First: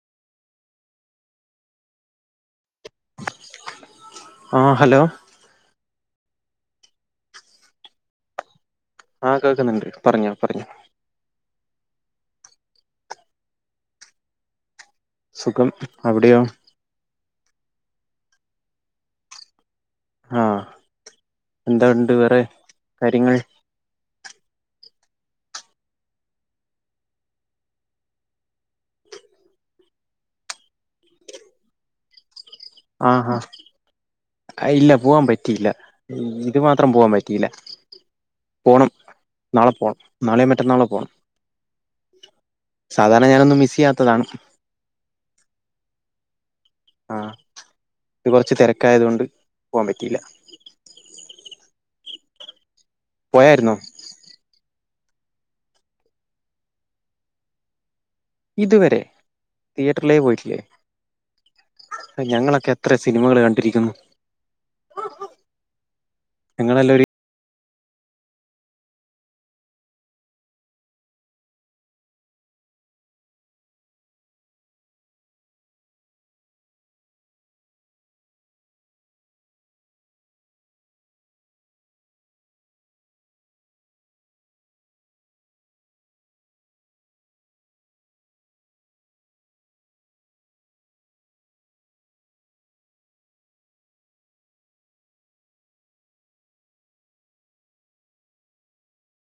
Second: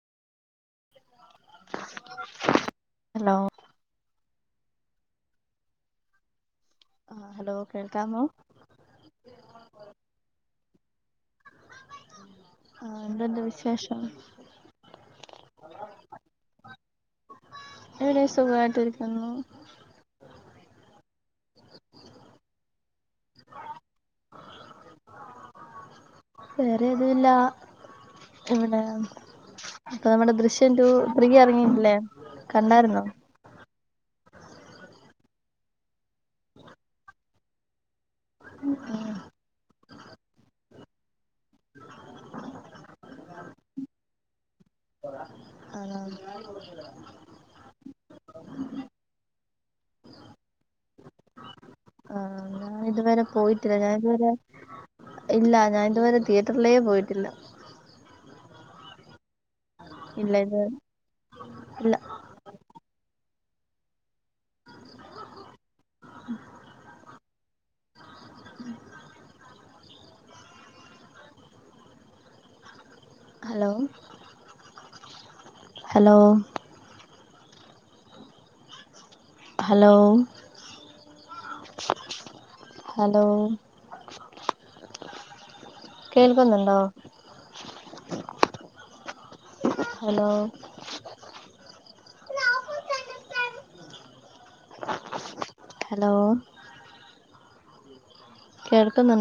hello ആഹ്‌ hello ആഹ് hello കേൾക്കാമോ ആഹ് കേൾക്കുന്നുണ്ട് പറഞ്ഞോ പറഞ്ഞോ ആഹ് എന്തുണ്ട് വിശേഷം സുഖം അവിടെയോ ഇവിടെം സുഖായിട്ടിരിക്കുന്നു ആഹ് എന്താണ്ട് വേറെ കാര്യങ്ങൾ വേറെ ഏതുല്ല ഇവിടെ പെയ്മൺ ദൃശ്യം റ്റൂ ത്രീ എറങ്ങിയിട്ടില്ലേ ആഹ് ആഹ് അഹ് ഇല്ല പോവാൻ പറ്റിയില്ല ഇത് മാത്രം പോവാൻ പറ്റിയില്ല പോണം [unintelligible] നാളെ പോണം നാളെയൊ മറ്റന്നാളോ പോണം സാധാരണ ഞാനൊന്നും മിസ് ചെയ്യാത്തതാണ് ആണോ ആഹ് ഇന്ന് കൊറച്ച് തെരക്കായത്ത് കെണ്ട് പോവാൻ പറ്റിയില്ല ആഹ് ഞാൻ ഇതുവരെ പോയായിരുന്നോ പോയിട്ടില്ല ഞാൻ ഇതുവരെ ഇല്ല ഞാൻ ഇതുവരെ തിയേറ്ററിലേ പോയിട്ടില്ല ഇതുവരെ തിയറ്ററിലേ ഇല്ല പോയിട്ടില്ലേ ഇത് ഇല്ല ഞങ്ങളൊക്കെ എത്ര സിനിമകൾ കണ്ടിരിക്കുന്നു ഞങ്ങളെല്ലാം ഒര് ഉം ഹലോ ഹലോ ഹലോ ഹലോ കേൾക്കുന്നുണ്ടോ ഹലോ ഹലോ കേൾക്കുന്നു